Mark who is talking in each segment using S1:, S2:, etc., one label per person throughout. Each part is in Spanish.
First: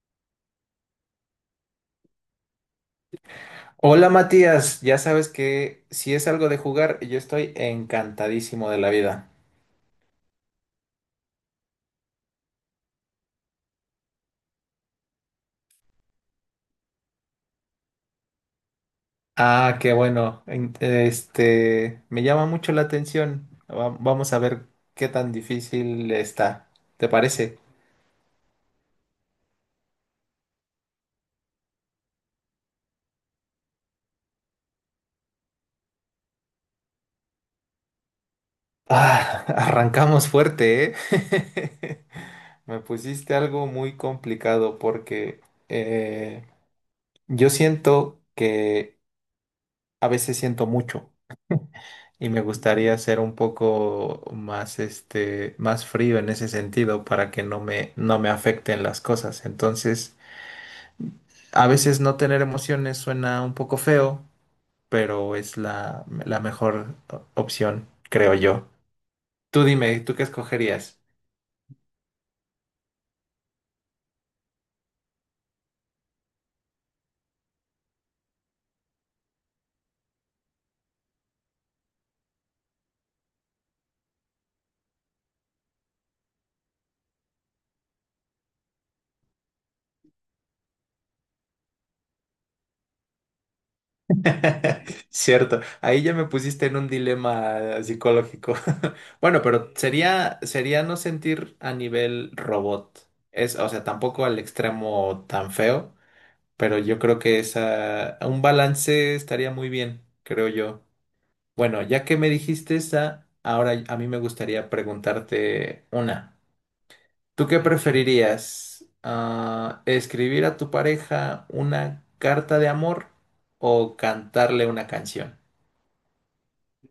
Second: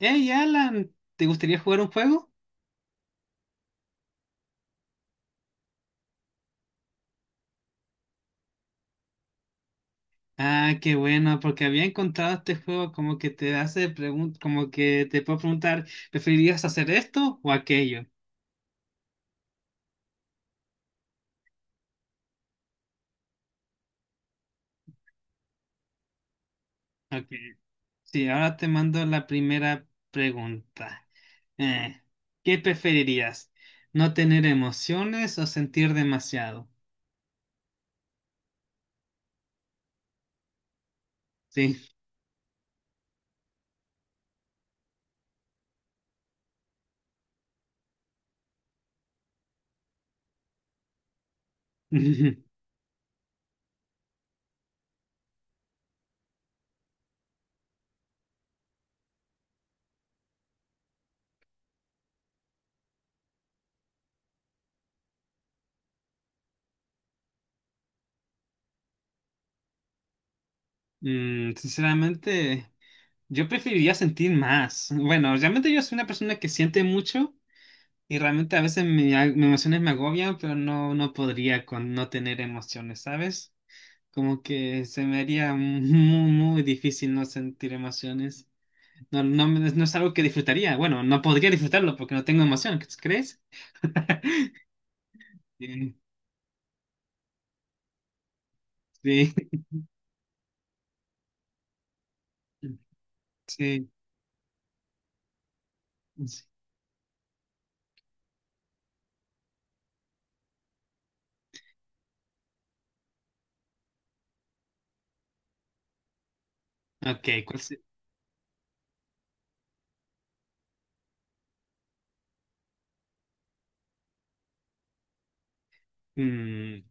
S1: Hey Alan, ¿te gustaría jugar un juego?
S2: Hola Matías, ya sabes que si es algo de jugar, yo estoy encantadísimo de la vida.
S1: Ah, qué bueno, porque había encontrado este juego como que te hace preguntas, como que te puedo preguntar, ¿preferirías hacer esto o aquello?
S2: Ah, qué bueno. Este, me llama mucho la atención. Vamos a ver qué tan difícil está. ¿Te
S1: Ok,
S2: parece?
S1: sí, ahora te mando la primera pregunta. Eh, ¿Qué preferirías? ¿No tener emociones o sentir demasiado?
S2: Ah, arrancamos fuerte,
S1: Sí.
S2: ¿eh? Me pusiste algo muy complicado porque eh, yo siento que a veces siento mucho. Y me gustaría ser un poco más, este, más frío en ese sentido para que no me afecten las cosas. Entonces, a veces no tener emociones suena un poco feo, pero es la mejor opción, creo yo. Tú dime, ¿tú qué escogerías?
S1: Sinceramente, yo preferiría sentir más. Bueno, realmente yo soy una persona que siente mucho. Y realmente a veces mis emociones me agobian, pero no, no podría con no tener emociones, ¿sabes? Como que se me haría muy, muy difícil no sentir emociones. No, no, no es algo que disfrutaría. Bueno, no podría disfrutarlo porque no tengo emoción, ¿crees?
S2: Cierto,
S1: Sí,
S2: ahí ya me pusiste en un dilema psicológico.
S1: sí,
S2: Bueno, pero sería no sentir a nivel robot. Es, o sea,
S1: sí.
S2: tampoco al extremo tan feo, pero yo creo que esa, un balance estaría muy bien, creo yo. Bueno, ya que me dijiste esa, ahora a mí me gustaría preguntarte una.
S1: Ok,
S2: ¿Tú qué preferirías? Ah, ¿escribir a tu pareja una carta de amor o cantarle una canción?
S1: mm,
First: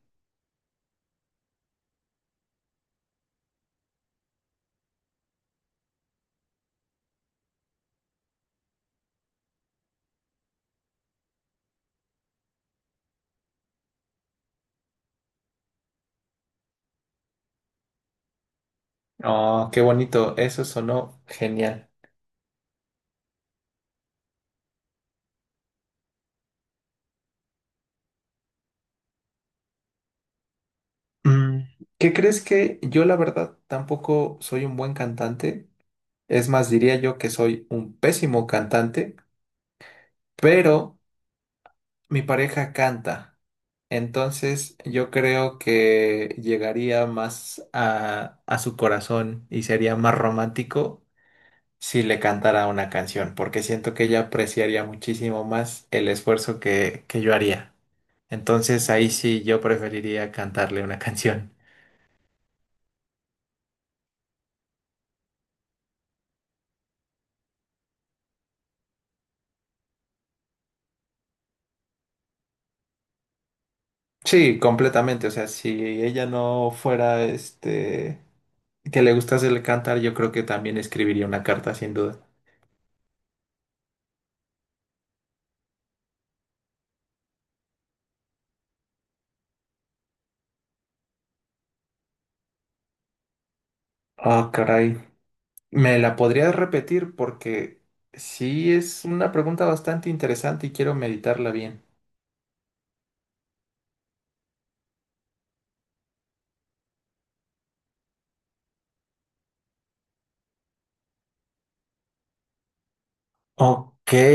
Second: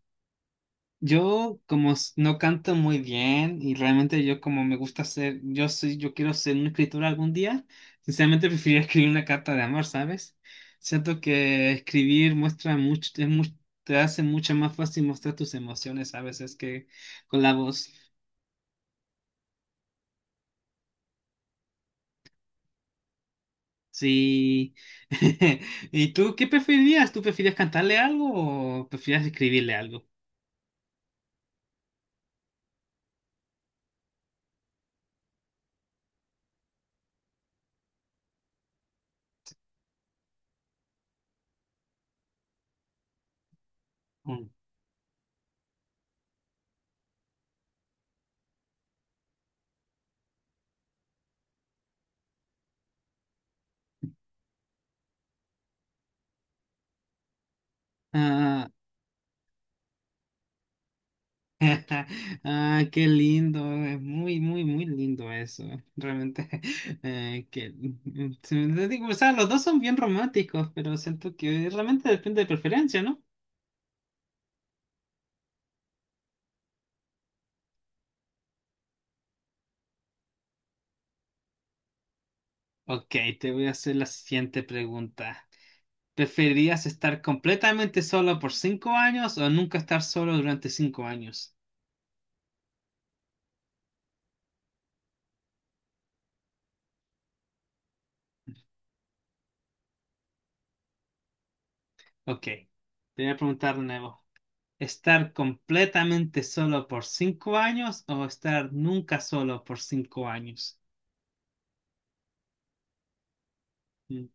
S1: yo no canto muy bien y realmente yo como me gusta ser, yo soy, yo quiero ser un escritor algún día, sinceramente preferiría escribir una carta de amor, ¿sabes? Siento que escribir muestra mucho, te hace mucho más fácil mostrar tus emociones a veces que con la voz.
S2: Oh, qué bonito, eso sonó genial.
S1: Sí. ¿Y tú qué preferirías? ¿Tú preferirías cantarle algo o preferirías escribirle algo?
S2: Mm, ¿qué crees? Que yo la verdad tampoco soy un buen cantante. Es más, diría yo que soy un pésimo cantante, pero mi pareja canta,
S1: Mm.
S2: entonces yo creo que llegaría más a su corazón y sería más romántico si le cantara una canción, porque siento que ella apreciaría muchísimo más el esfuerzo que yo haría. Entonces ahí sí yo preferiría cantarle una canción.
S1: Ah, qué lindo, es muy, muy, muy lindo eso. Realmente, que, mm, mm, se- te digo, o sea, los dos son bien románticos, pero siento que realmente depende de preferencia, ¿no?
S2: Sí, completamente. O sea, si ella no fuera este que le gustase el cantar, yo creo que también escribiría una carta sin duda.
S1: Ok, te voy a hacer la siguiente pregunta. ¿Preferirías estar completamente solo por 5 años o nunca estar solo durante 5 años?
S2: Ah, caray. Me la podrías repetir porque sí es una pregunta bastante interesante y quiero meditarla bien.
S1: Ok, te voy a preguntar de nuevo. ¿Estar completamente solo por cinco años o estar nunca solo por 5 años?
S2: Ok.
S1: Mm.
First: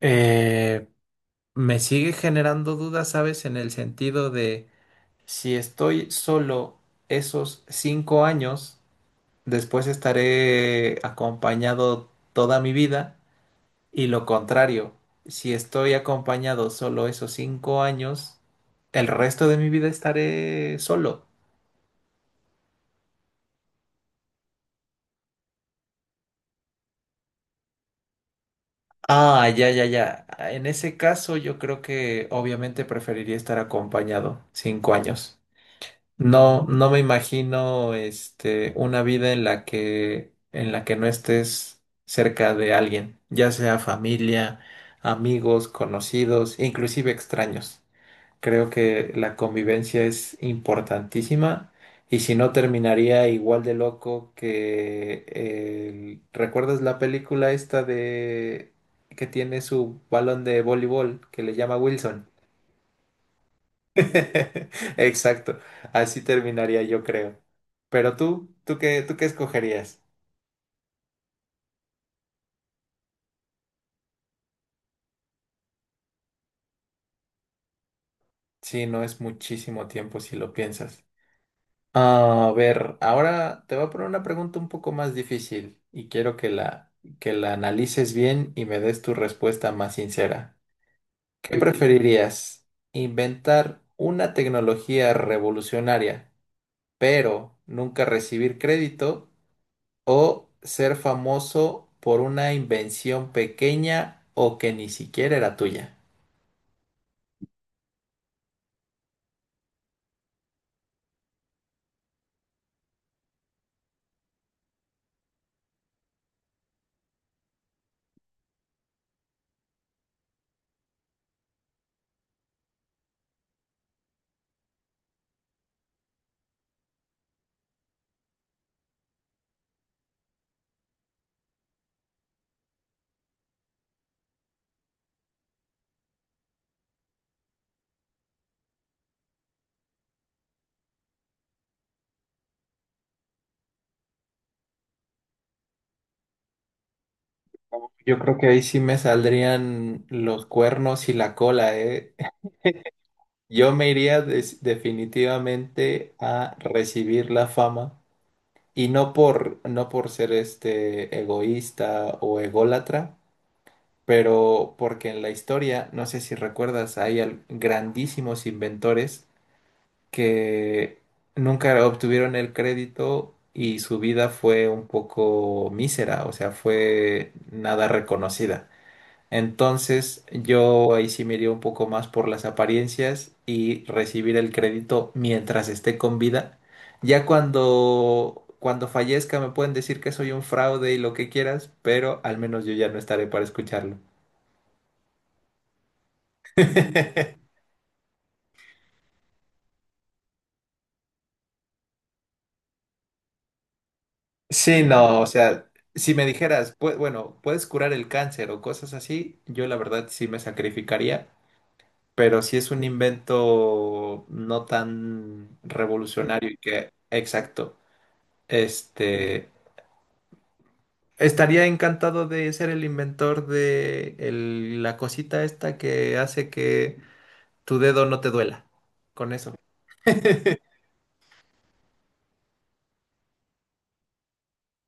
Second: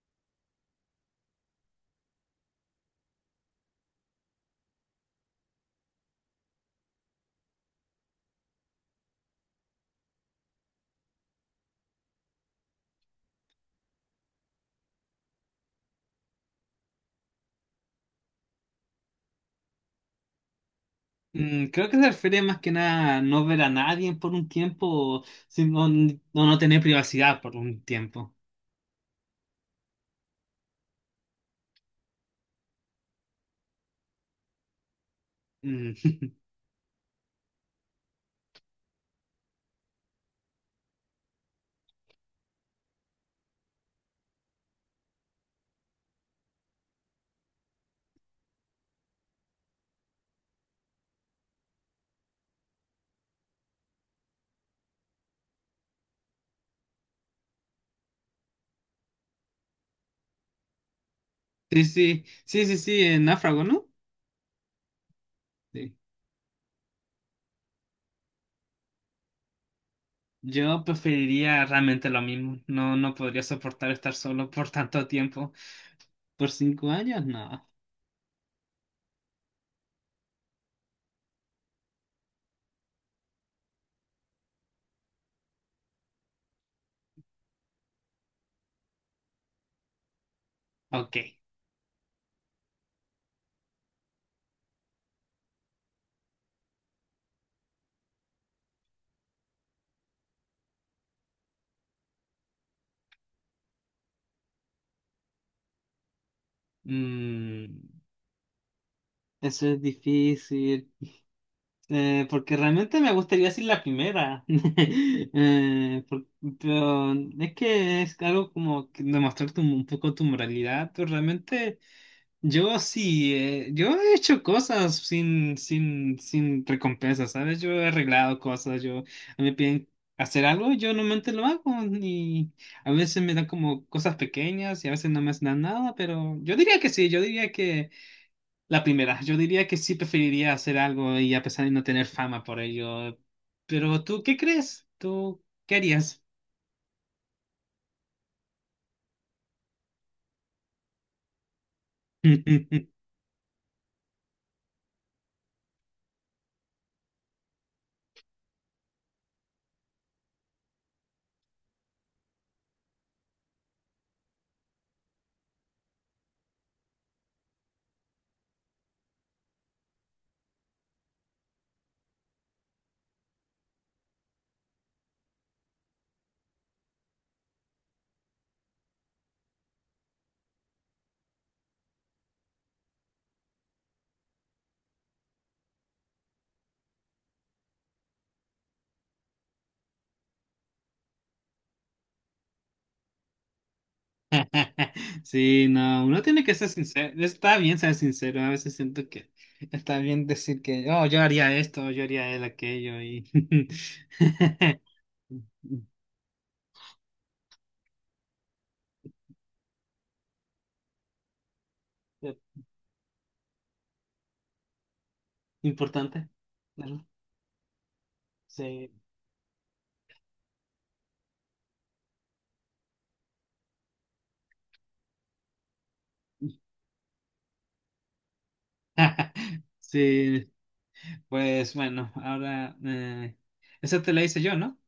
S2: eh, Me sigue generando dudas, ¿sabes? En el sentido de si estoy solo esos 5 años, después estaré acompañado toda mi vida. Y lo contrario, si estoy acompañado solo esos cinco años, el resto de mi vida estaré solo.
S1: Creo que se refiere más que nada a no ver a nadie por un tiempo, o no tener privacidad por un tiempo.
S2: Ah, ya, ya, ya. En ese caso, yo creo que obviamente preferiría estar acompañado 5 años.
S1: Mm,
S2: No, no me imagino, este, una vida en la que no estés cerca de alguien, ya sea familia, amigos, conocidos, inclusive extraños. Creo que la convivencia es importantísima y si no, terminaría igual de loco que ¿recuerdas la película esta de que tiene su balón de voleibol que le llama
S1: sí, sí,
S2: Wilson?
S1: sí, sí, sí, en náufrago, ¿no?
S2: Exacto,
S1: Sí.
S2: así terminaría yo creo. Pero tú, ¿tú qué escogerías?
S1: Yo preferiría realmente lo mismo. No, no podría soportar estar solo por tanto tiempo. ¿Por cinco años? No.
S2: Sí, no es muchísimo tiempo si lo piensas. A ver, ahora te voy a poner una pregunta un poco más difícil y quiero que que la analices bien y me des tu respuesta más sincera.
S1: Ok.
S2: ¿Qué Ok. preferirías? ¿Inventar una tecnología revolucionaria, pero nunca recibir crédito? ¿O ser famoso por una invención pequeña o que ni siquiera era tuya?
S1: Mm, eso es difícil. Porque realmente me gustaría decir la primera. Eh, por- pero es que es algo como que demostrar un poco tu moralidad, pero realmente yo sí, yo he hecho cosas sin recompensa, ¿sabes? Yo he arreglado cosas, yo a mí me piden hacer algo, yo normalmente lo hago, y a veces me dan como cosas pequeñas y a veces no me hacen nada, pero yo diría que sí, yo diría la primera, yo diría que sí preferiría hacer algo y a pesar de no tener fama por ello. Pero tú, ¿qué crees? ¿Tú qué harías?
S2: Yo creo que ahí sí me saldrían los cuernos y la cola, ¿eh? Yo me iría definitivamente a recibir la fama y no por ser este egoísta o ególatra, pero porque en la historia, no sé si recuerdas, hay grandísimos inventores que nunca obtuvieron el crédito y su vida fue un poco mísera, o sea, fue nada reconocida. Entonces, yo ahí sí me iría un poco más por las apariencias y recibir el crédito mientras esté con vida. Ya cuando fallezca me pueden decir que soy un fraude y lo que quieras, pero al menos yo ya no estaré para escucharlo.
S1: Sí, no, uno tiene que ser sincero. Está bien ser sincero. A veces siento que está bien decir que, oh, yo haría esto, yo haría él aquello y
S2: Sí, no, o sea, si me dijeras: bueno, puedes curar el cáncer o cosas así", yo la verdad sí me sacrificaría, pero si es un invento no tan
S1: importante.
S2: revolucionario
S1: Claro.
S2: exacto,
S1: Sí,
S2: este, estaría encantado de ser el inventor de la cosita esta que hace que tu dedo no te duela. Con eso.
S1: sí. Pues bueno, ahora esa te la hice yo, ¿no?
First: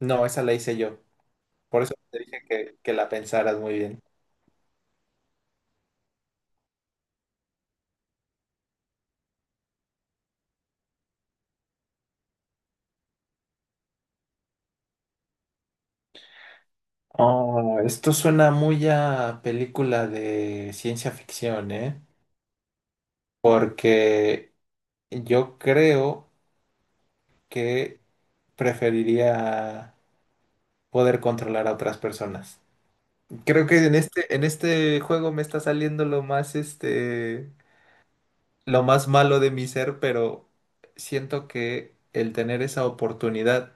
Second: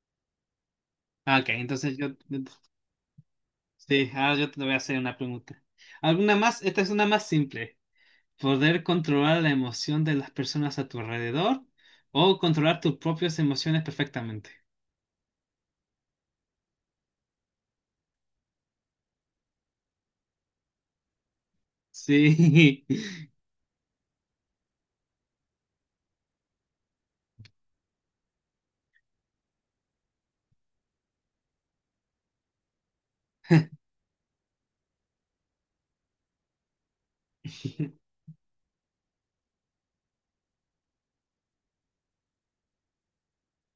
S2: No, esa la hice yo.
S1: Ah, ok,
S2: Por eso
S1: entonces yo.
S2: te dije que la pensaras muy bien.
S1: Sí, ahora yo te voy a hacer una pregunta. ¿Alguna más? Esta es una más simple. ¿Poder controlar la emoción de las personas a tu alrededor o controlar tus propias emociones perfectamente?
S2: Oh, esto suena muy a película de ciencia ficción, ¿eh?
S1: Sí,
S2: Porque yo creo que preferiría poder controlar a otras personas. Creo que en este juego me está saliendo lo más este lo más malo de mi ser, pero siento que el tener esa oportunidad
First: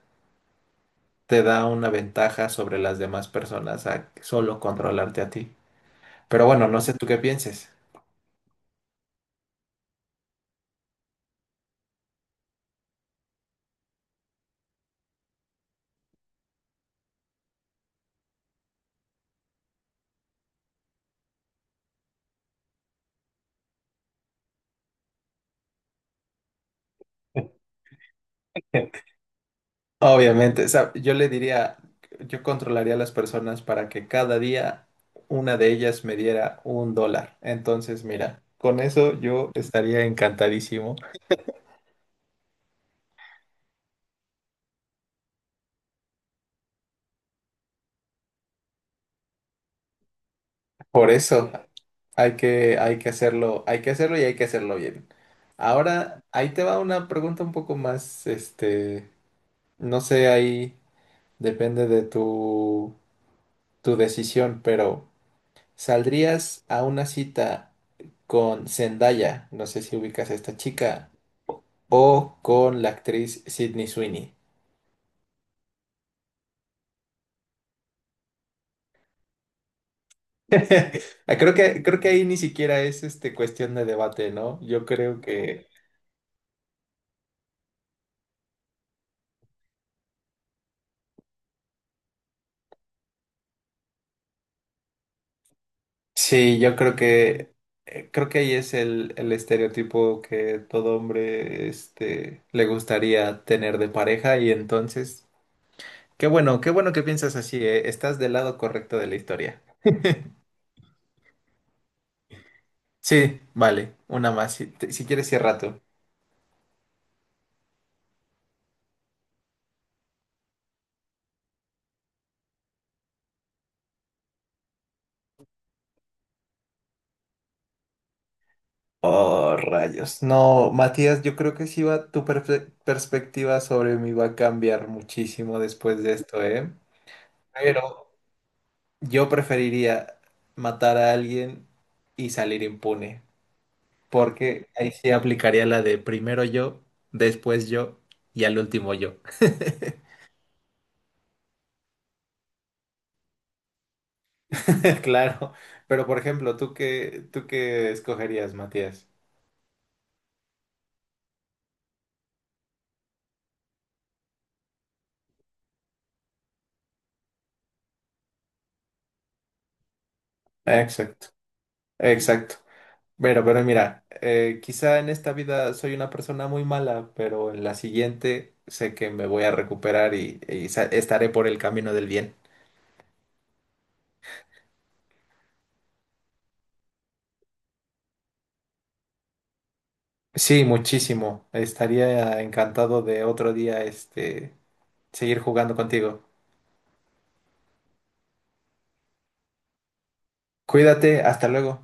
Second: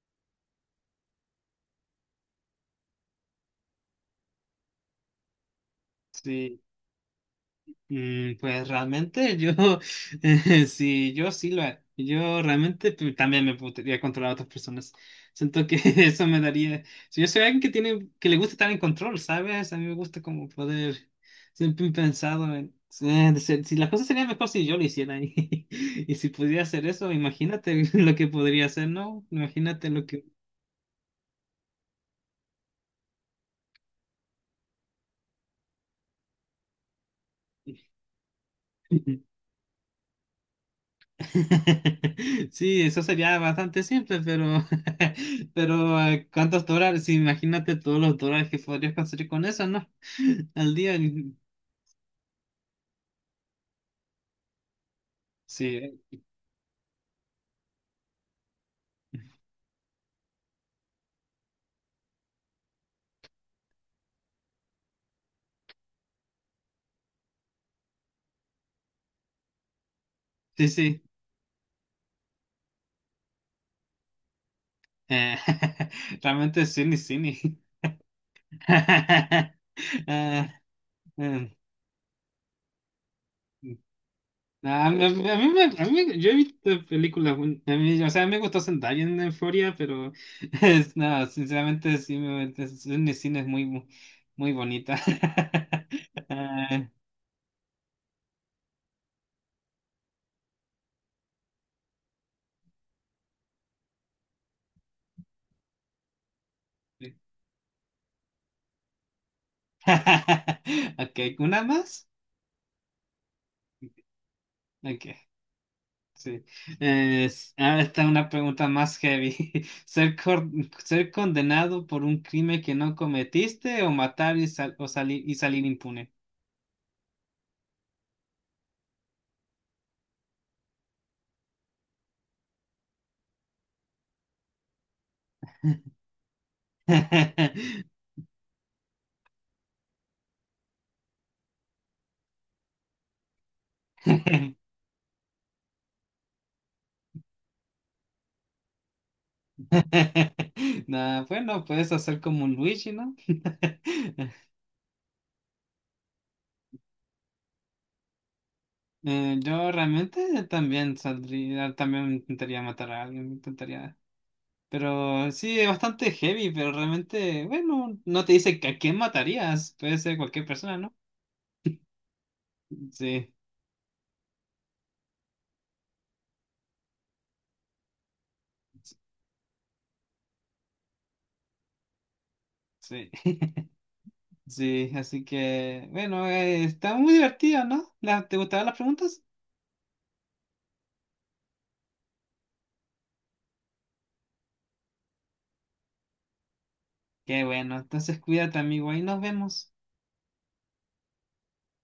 S2: te da una ventaja sobre las demás personas a solo controlarte a ti. Pero
S1: sí.
S2: bueno, no sé tú qué pienses.
S1: Pues realmente yo, sí, yo sí lo haría. Yo realmente también me podría controlar a otras personas. Siento que eso me daría. Si yo soy alguien que tiene, que le gusta estar en control, ¿sabes? A mí me gusta como poder. Siempre he pensado en. Si las cosas serían mejor si yo lo hiciera y si pudiera hacer eso, imagínate lo que podría hacer, ¿no? Imagínate lo que.
S2: Obviamente, o sea, yo le diría, yo controlaría a las personas para que cada día una de ellas me diera un dólar. Entonces, mira, con eso yo estaría encantadísimo.
S1: Sí, eso sería bastante simple, pero, pero ¿cuántos dólares? Sí, imagínate todos los dólares que podrías conseguir con eso, ¿no? Al día.
S2: Por eso. Hay hay que hacerlo y hay que hacerlo bien.
S1: Sí,
S2: Ahora, ahí te va una pregunta un poco más, este, no sé, ahí depende de tu decisión, pero ¿saldrías a una cita con Zendaya? No sé si ubicas a esta
S1: sí, sí.
S2: chica, o con la actriz Sydney Sweeney.
S1: Eh, realmente es cine, cine. Ah, eh,
S2: Creo que ahí ni siquiera es este
S1: mm.
S2: cuestión de debate, ¿no? Yo
S1: A mí,
S2: creo que
S1: yo he visto películas, a mí, o sea, me gustó Zendaya en Euphoria, pero es, no, sinceramente sí, cine, cine es muy, muy bonita.
S2: sí, yo creo que ahí es el estereotipo que todo hombre este, le gustaría tener de pareja y entonces, qué bueno que piensas así, estás del lado correcto de la historia.
S1: Ok, ¿una más?
S2: Sí, vale, una más, si, si
S1: Ok,
S2: quieres cierra tú.
S1: sí. Ahora está una pregunta más heavy. ¿Ser, cor- ¿Ser condenado por un crimen que no cometiste o matar y, sal- o salir y salir impune?
S2: Oh, rayos. No, Matías, yo creo que sí va, tu perspectiva sobre mí va a cambiar muchísimo después de esto, ¿eh? Pero yo preferiría matar a alguien y salir impune, porque ahí sí aplicaría la de primero yo, después yo y al último yo.
S1: Nah, bueno, puedes hacer como un Luigi, ¿no?
S2: Claro, pero por ejemplo, ¿tú qué escogerías, Matías?
S1: Yo realmente también saldría, también intentaría matar a alguien, intentaría. Pero sí, es bastante heavy, pero realmente, bueno, no te dice que a quién matarías. Puede ser cualquier persona, ¿no?
S2: Exacto, exacto.
S1: Sí,
S2: Pero mira, quizá en esta vida soy una persona muy mala, pero en la siguiente sé que me voy a recuperar y estaré por el camino del bien.
S1: sí, sí. Así que, bueno, está muy divertido, ¿no? ¿Te gustaban las preguntas?
S2: Sí, muchísimo. Estaría encantado de otro día, este, seguir jugando contigo.
S1: Qué bueno, entonces cuídate, amigo, ahí nos vemos.
S2: Cuídate, hasta luego.